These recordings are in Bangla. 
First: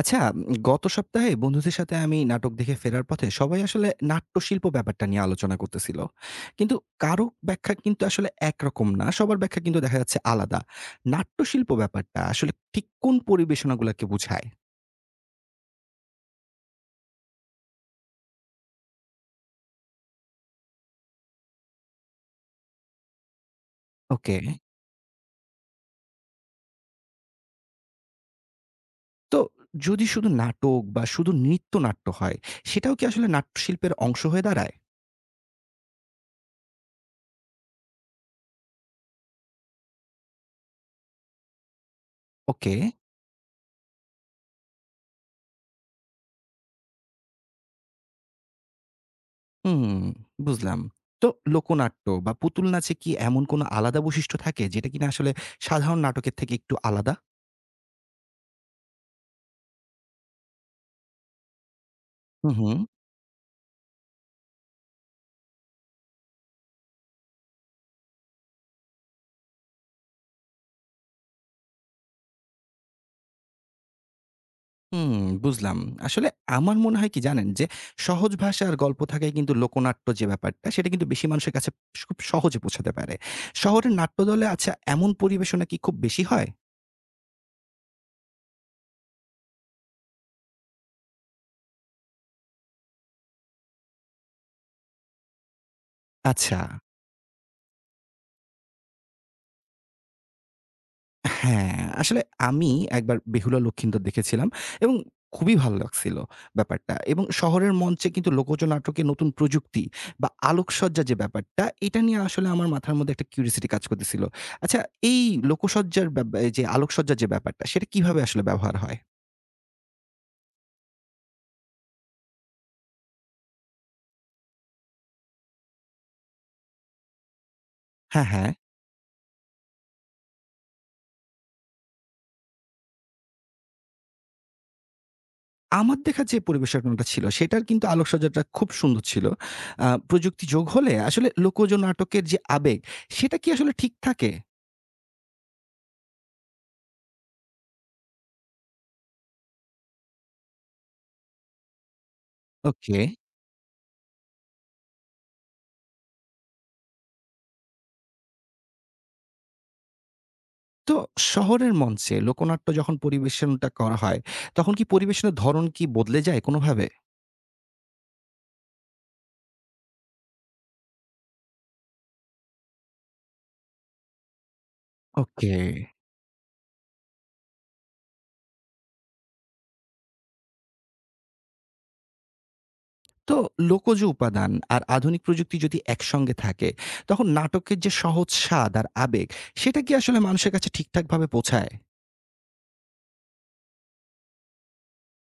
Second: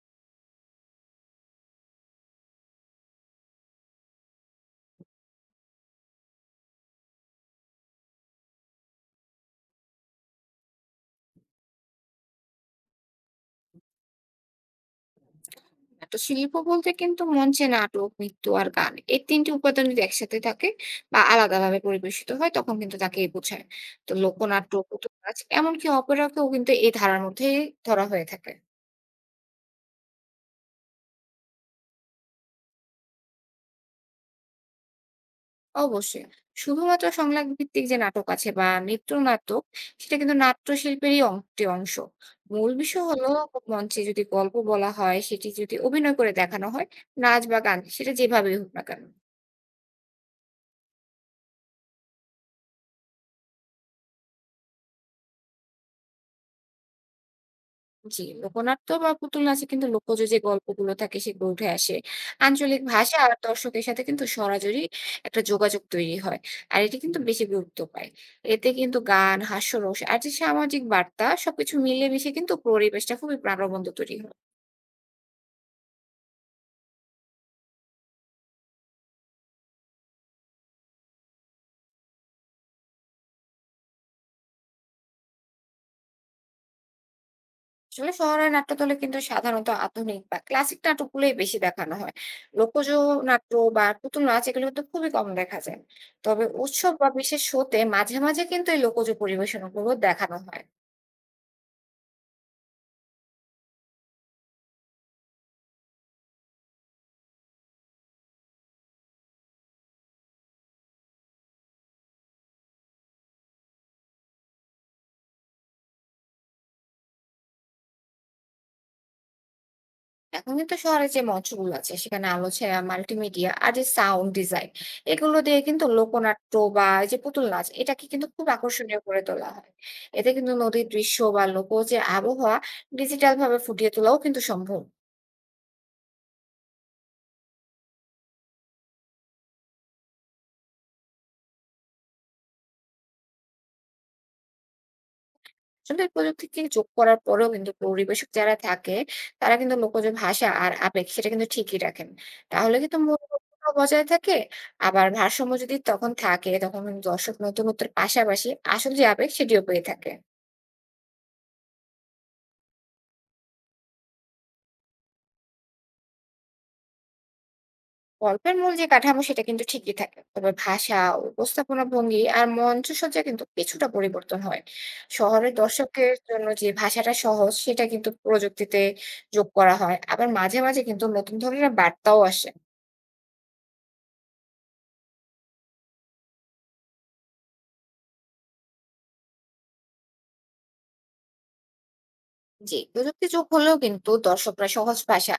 আচ্ছা, গত সপ্তাহে বন্ধুদের সাথে আমি নাটক দেখে ফেরার পথে সবাই আসলে নাট্যশিল্প ব্যাপারটা নিয়ে আলোচনা করতেছিল। কিন্তু কারো ব্যাখ্যা কিন্তু আসলে একরকম না। সবার ব্যাখ্যা কিন্তু দেখা যাচ্ছে আলাদা। নাট্যশিল্প ব্যাপারটা আসলে ঠিক কোন পরিবেশনাগুলাকে বুঝায়? নাট্যশিল্প বলতে কিন্তু মঞ্চে নাটক, নৃত্য আর গান এই তিনটি উপাদান যদি একসাথে থাকে বা আলাদা ভাবে পরিবেশিত হয় তখন কিন্তু তাকে বোঝায়। তো ওকে। লোকনাট্য, পুতুল নাচ এমনকি অপেরাকেও কিন্তু এই ধারার মধ্যে ধরা হয়ে থাকে। তো যদি শুধু নাটক বা শুধু নৃত্যনাট্য হয়, সেটাও কি আসলে নাট্যশিল্পের অংশ হয়ে দাঁড়ায়? অবশ্যই শুধুমাত্র সংলাপ ভিত্তিক যে নাটক আছে বা নৃত্য নাটক সেটা কিন্তু নাট্যশিল্পেরই একটি অংশ। মূল ওকে। বিষয় হলো মঞ্চে যদি গল্প বলা হয় সেটি যদি অভিনয় করে দেখানো হয়, নাচ বা গান সেটা যেভাবেই হোক না কেন। হুম, বুঝলাম। তো লোকনাট্য বা পুতুল নাচে কি এমন কোনো আলাদা বৈশিষ্ট্য থাকে যেটা কিনা আসলে সাধারণ নাটকের থেকে একটু আলাদা? জি, লোকনাট্য বা পুতুল নাচে কিন্তু লোকজ যে গল্পগুলো থাকে সেগুলো উঠে আসে। হুম, হুম। আঞ্চলিক ভাষা আর দর্শকের সাথে কিন্তু সরাসরি একটা যোগাযোগ তৈরি হয়। আর এটি কিন্তু বেশি গুরুত্ব পায়। এতে কিন্তু গান, হাস্যরস আর যে সামাজিক বার্তা সবকিছু মিলেমিশে কিন্তু পরিবেশটা খুবই প্রাণবন্ত তৈরি হয়। হুম, বুঝলাম। আসলে আমার মনে হয় কি জানেন? যে সহজ ভাষার গল্প থাকায় কিন্তু লোকনাট্য যে ব্যাপারটা সেটা কিন্তু বেশি মানুষের কাছে খুব সহজে পৌঁছাতে পারে। শহরের নাট্যদলে আচ্ছা এমন পরিবেশনা কি খুব বেশি হয়? আসলে শহরের নাট্যদলে কিন্তু সাধারণত আধুনিক বা ক্লাসিক নাটকগুলোই বেশি দেখানো হয়। লোকজ নাট্য বা পুতুল নাচ এগুলো কিন্তু খুবই কম দেখা যায়। তবে আচ্ছা। উৎসব বা বিশেষ শোতে মাঝে মাঝে কিন্তু এই লোকজ পরিবেশনাগুলো দেখানো হয়। হ্যাঁ, আসলে আমি একবার বেহুলা লক্ষীন্দর দেখেছিলাম এবং খুবই ভালো লাগছিল ব্যাপারটা এবং শহরের মঞ্চে কিন্তু লোকজ নাটকে নতুন প্রযুক্তি বা আলোকসজ্জা যে ব্যাপারটা, এটা নিয়ে আসলে আমার মাথার মধ্যে একটা কিউরিওসিটি কাজ করতেছিল। আচ্ছা এই লোকসজ্জার ব্যা ব্যা যে আলোকসজ্জার যে ব্যাপারটা, সেটা কিভাবে আসলে ব্যবহার হয়? এখন কিন্তু শহরে যে মঞ্চগুলো আছে সেখানে আলো ছায়া মাল্টিমিডিয়া আর যে সাউন্ড ডিজাইন এগুলো দিয়ে কিন্তু লোকনাট্য বা এই যে পুতুল নাচ এটাকে কিন্তু হ্যাঁ, খুব হ্যাঁ। আকর্ষণীয় করে তোলা হয়। এতে কিন্তু নদীর দৃশ্য বা লোক যে আবহাওয়া ডিজিটাল ভাবে ফুটিয়ে তোলাও কিন্তু সম্ভব। আমার দেখা যে পরিবেশনাটা ছিল, সেটার কিন্তু আলোকসজ্জাটা খুব সুন্দর ছিল। প্রযুক্তি যোগ হলে আসলে লোকজ নাটকের যে আবেগ, সেটা কি আসলে ঠিক থাকে? আসলে এই প্রযুক্তিকে যোগ করার পরেও কিন্তু পরিবেশক যারা থাকে তারা কিন্তু লোকজ ভাষা আর আবেগ সেটা কিন্তু ঠিকই রাখেন। তাহলে কিন্তু ওকে। মূল লক্ষ্যটাও বজায় থাকে। আবার ভারসাম্য যদি তখন থাকে তখন কিন্তু দর্শক নতুনত্বের পাশাপাশি আসল যে আবেগ সেটিও পেয়ে থাকে। তো শহরের মঞ্চে লোকনাট্য যখন পরিবেশনটা করা হয়, তখন কি পরিবেশনের ধরন কি বদলে যায় কোনোভাবে? গল্পের মূল যে কাঠামো সেটা কিন্তু ঠিকই থাকে তবে ভাষা উপস্থাপনা ভঙ্গি আর মঞ্চসজ্জা কিন্তু কিছুটা পরিবর্তন হয়। শহরের ওকে। দর্শকের জন্য যে ভাষাটা সহজ সেটা কিন্তু প্রযুক্তিতে যোগ করা হয়, আবার মাঝে মাঝে কিন্তু নতুন ধরনের বার্তাও আসে। তো লোকজ উপাদান আর আধুনিক প্রযুক্তি যদি একসঙ্গে থাকে, তখন নাটকের যে সহজ স্বাদ আর আবেগ, সেটা কি আসলে মানুষের কাছে ঠিকঠাকভাবে পৌঁছায়? জি, প্রযুক্তি যোগ হলেও কিন্তু দর্শকরা সহজ ভাষা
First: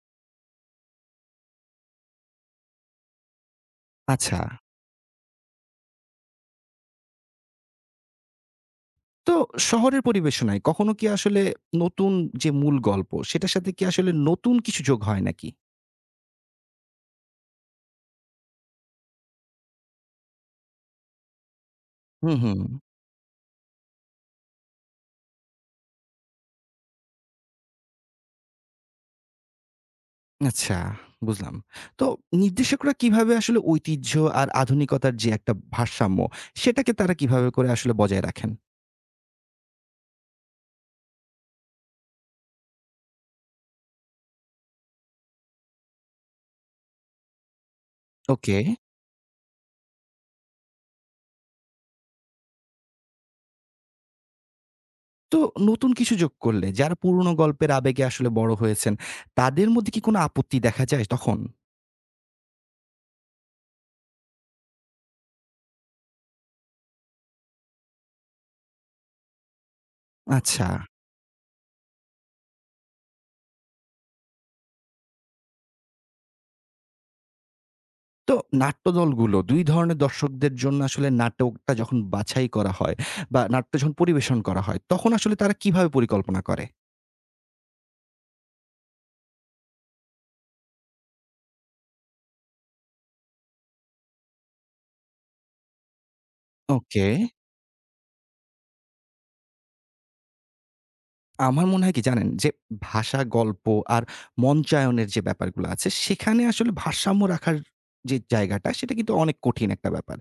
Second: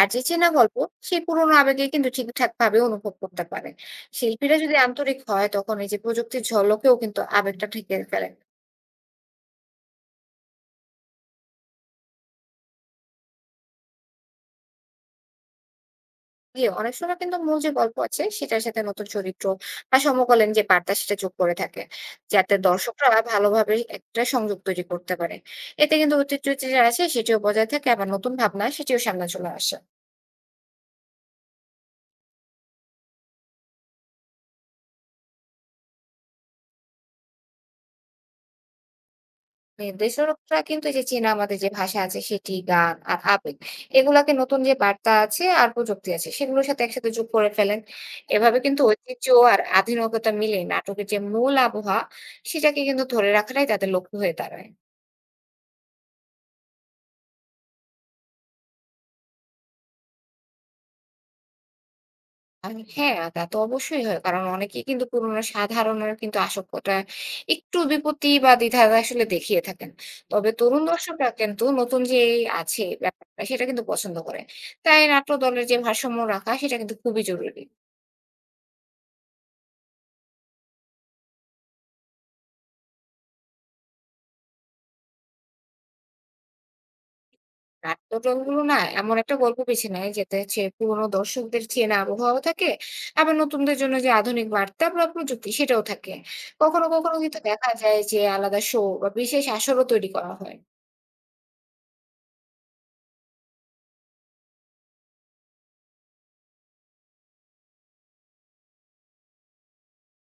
আর যে চেনা গল্প সেই পুরোনো আবেগে কিন্তু ঠিকঠাক ভাবে অনুভব করতে পারে। আচ্ছা। শিল্পীরা যদি আন্তরিক হয় তখন এই যে প্রযুক্তির ঝলকেও কিন্তু আবেগটা ঢেকে ফেলে। তো শহরের পরিবেশনায় কখনো কি আসলে নতুন যে মূল গল্প, সেটার সাথে কি আসলে নতুন কিছু যোগ হয় নাকি? জি, অনেক সময় কিন্তু মূল যে গল্প আছে সেটার সাথে নতুন চরিত্র বা সমকালীন যে বার্তা সেটা যোগ করে থাকে, হুম, যাতে হুম। দর্শকরা ভালোভাবে একটা সংযোগ তৈরি করতে পারে। এতে কিন্তু ঐতিহ্য যেটা আছে সেটিও বজায় থাকে, আবার নতুন ভাবনা সেটিও সামনে চলে আসে। আচ্ছা, বুঝলাম। তো নির্দেশকরা কিভাবে আসলে ঐতিহ্য আর আধুনিকতার যে একটা ভারসাম্য, সেটাকে তারা কিভাবে করে আসলে বজায় রাখেন? নির্দেশকরা কিন্তু এই যে চীনা আমাদের যে ভাষা আছে সেটি গান আর আবেগ এগুলাকে নতুন যে বার্তা আছে আর প্রযুক্তি আছে সেগুলোর সাথে একসাথে যোগ করে ফেলেন। ওকে। এভাবে কিন্তু ঐতিহ্য আর আধুনিকতা মিলে নাটকের যে মূল আবহাওয়া সেটাকে কিন্তু ধরে রাখাটাই তাদের লক্ষ্য হয়ে দাঁড়ায়। তো নতুন কিছু যোগ করলে যারা পুরনো গল্পের আবেগে আসলে বড় হয়েছেন, তাদের মধ্যে কি কোনো আপত্তি দেখা যায় তখন? হ্যাঁ, তা তো অবশ্যই হয়। কারণ অনেকেই কিন্তু পুরোনো স্বাদ হারানোর কিন্তু আশঙ্কাটা, একটু বিপত্তি বা দ্বিধা আসলে দেখিয়ে থাকেন। তবে আচ্ছা। তরুণ দর্শকরা কিন্তু নতুন যে এই আছে ব্যাপারটা সেটা কিন্তু পছন্দ করে। তাই নাট্য দলের যে ভারসাম্য রাখা সেটা কিন্তু খুবই জরুরি। তো নাট্যদলগুলো ২ ধরনের দর্শকদের জন্য আসলে নাটকটা যখন বাছাই করা হয় বা নাট্য যখন পরিবেশন করা হয়, তখন আসলে তারা কিভাবে পরিকল্পনা করে? নাট্য দলগুলো না এমন একটা গল্প বেছে নেয় যেটা হচ্ছে পুরোনো দর্শকদের চেনা আবহাওয়াও থাকে, আবার নতুনদের জন্য যে আধুনিক বার্তা বা প্রযুক্তি সেটাও থাকে। কখনো ওকে। কখনো কিন্তু দেখা যায় যে আলাদা শো বা বিশেষ আসরও তৈরি করা হয়। আমার মনে হয় কি জানেন? যে ভাষা, গল্প আর মঞ্চায়নের যে ব্যাপারগুলো আছে, সেখানে আসলে ভারসাম্য রাখার যে জায়গাটা, সেটা কিন্তু অনেক কঠিন একটা ব্যাপার।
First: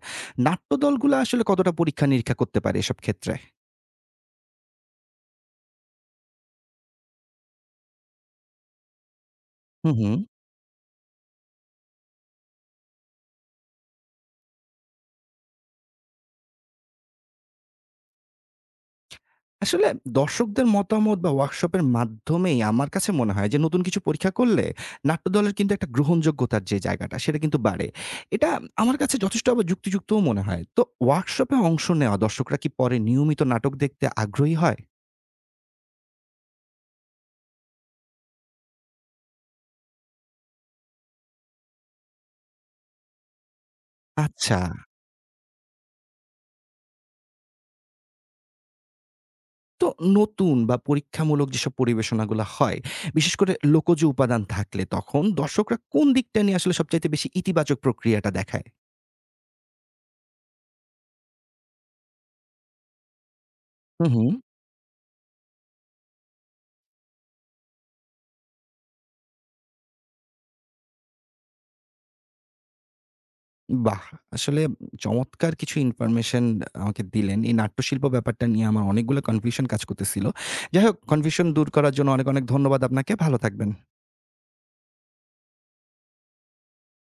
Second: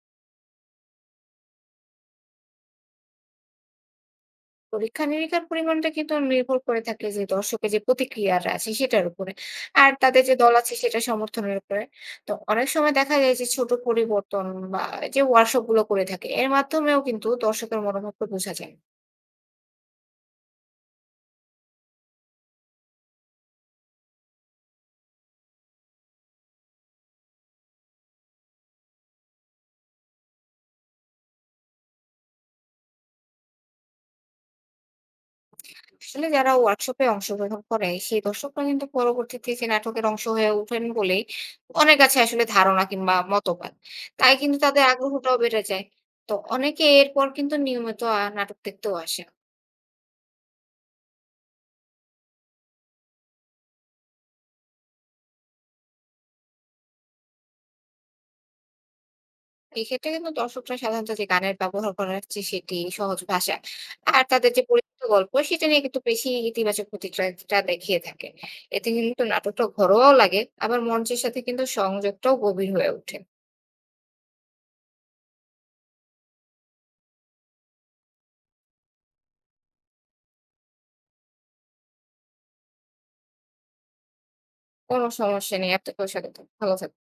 নাট্যদলগুলা আসলে কতটা পরীক্ষা-নিরীক্ষা করতে পারে এসব ক্ষেত্রে? পরীক্ষা-নিরীক্ষার পরিমাণটা কিন্তু নির্ভর করে থাকে যে দর্শকের যে প্রতিক্রিয়াটা আছে সেটার উপরে। আর হুম, হুম। তাদের যে দল আছে সেটা সমর্থনের উপরে। তো অনেক সময় দেখা যায় যে ছোট পরিবর্তন বা যে ওয়ার্কশপ গুলো করে থাকে এর মাধ্যমেও কিন্তু দর্শকের মনোভাবটা বোঝা যায়। আসলে দর্শকদের মতামত বা ওয়ার্কশপের মাধ্যমেই আমার কাছে মনে হয় যে নতুন কিছু পরীক্ষা করলে নাট্যদলের কিন্তু একটা গ্রহণযোগ্যতার যে জায়গাটা, সেটা কিন্তু বাড়ে। এটা আমার কাছে যথেষ্ট আবার যুক্তিযুক্তও মনে হয়। তো ওয়ার্কশপে অংশ নেওয়া দর্শকরা কি পরে নিয়মিত নাটক দেখতে আগ্রহী হয়? আসলে যারা ওয়ার্কশপে অংশগ্রহণ করে সেই দর্শকরা কিন্তু পরবর্তীতে যে নাটকের অংশ হয়ে ওঠেন বলেই অনেক আছে আসলে ধারণা কিংবা মতবাদ। তাই কিন্তু আচ্ছা। তাদের আগ্রহটাও বেড়ে যায়। তো অনেকে এরপর কিন্তু নিয়মিত নাটক দেখতেও আসে। তো নতুন বা পরীক্ষামূলক যেসব পরিবেশনাগুলো হয়, বিশেষ করে লোকজ উপাদান থাকলে তখন দর্শকরা কোন দিকটা নিয়ে আসলে সবচাইতে বেশি ইতিবাচক প্রক্রিয়াটা দেখায়? এক্ষেত্রে কিন্তু দর্শকরা সাধারণত যে গানের ব্যবহার করা হচ্ছে সেটি সহজ ভাষা হুম, আর হুম। তাদের যে পরিচিত গল্প সেটা নিয়ে কিন্তু বেশি ইতিবাচক প্রতিক্রিয়াটা দেখিয়ে থাকে। এতে কিন্তু নাটকটা ঘরোয়াও লাগে, আবার মঞ্চের সাথে কিন্তু সংযোগটাও গভীর হয়ে ওঠে। বাহ! আসলে চমৎকার কিছু ইনফরমেশন আমাকে দিলেন। এই নাট্যশিল্প ব্যাপারটা নিয়ে আমার অনেকগুলো কনফিউশন কাজ করতেছিল। যাই হোক কনফিউশন দূর করার জন্য অনেক, অনেক ধন্যবাদ আপনাকে। ভালো থাকবেন। কোনো সমস্যা নেই, আপনাকেও স্বাগত। ভালো থাকবেন।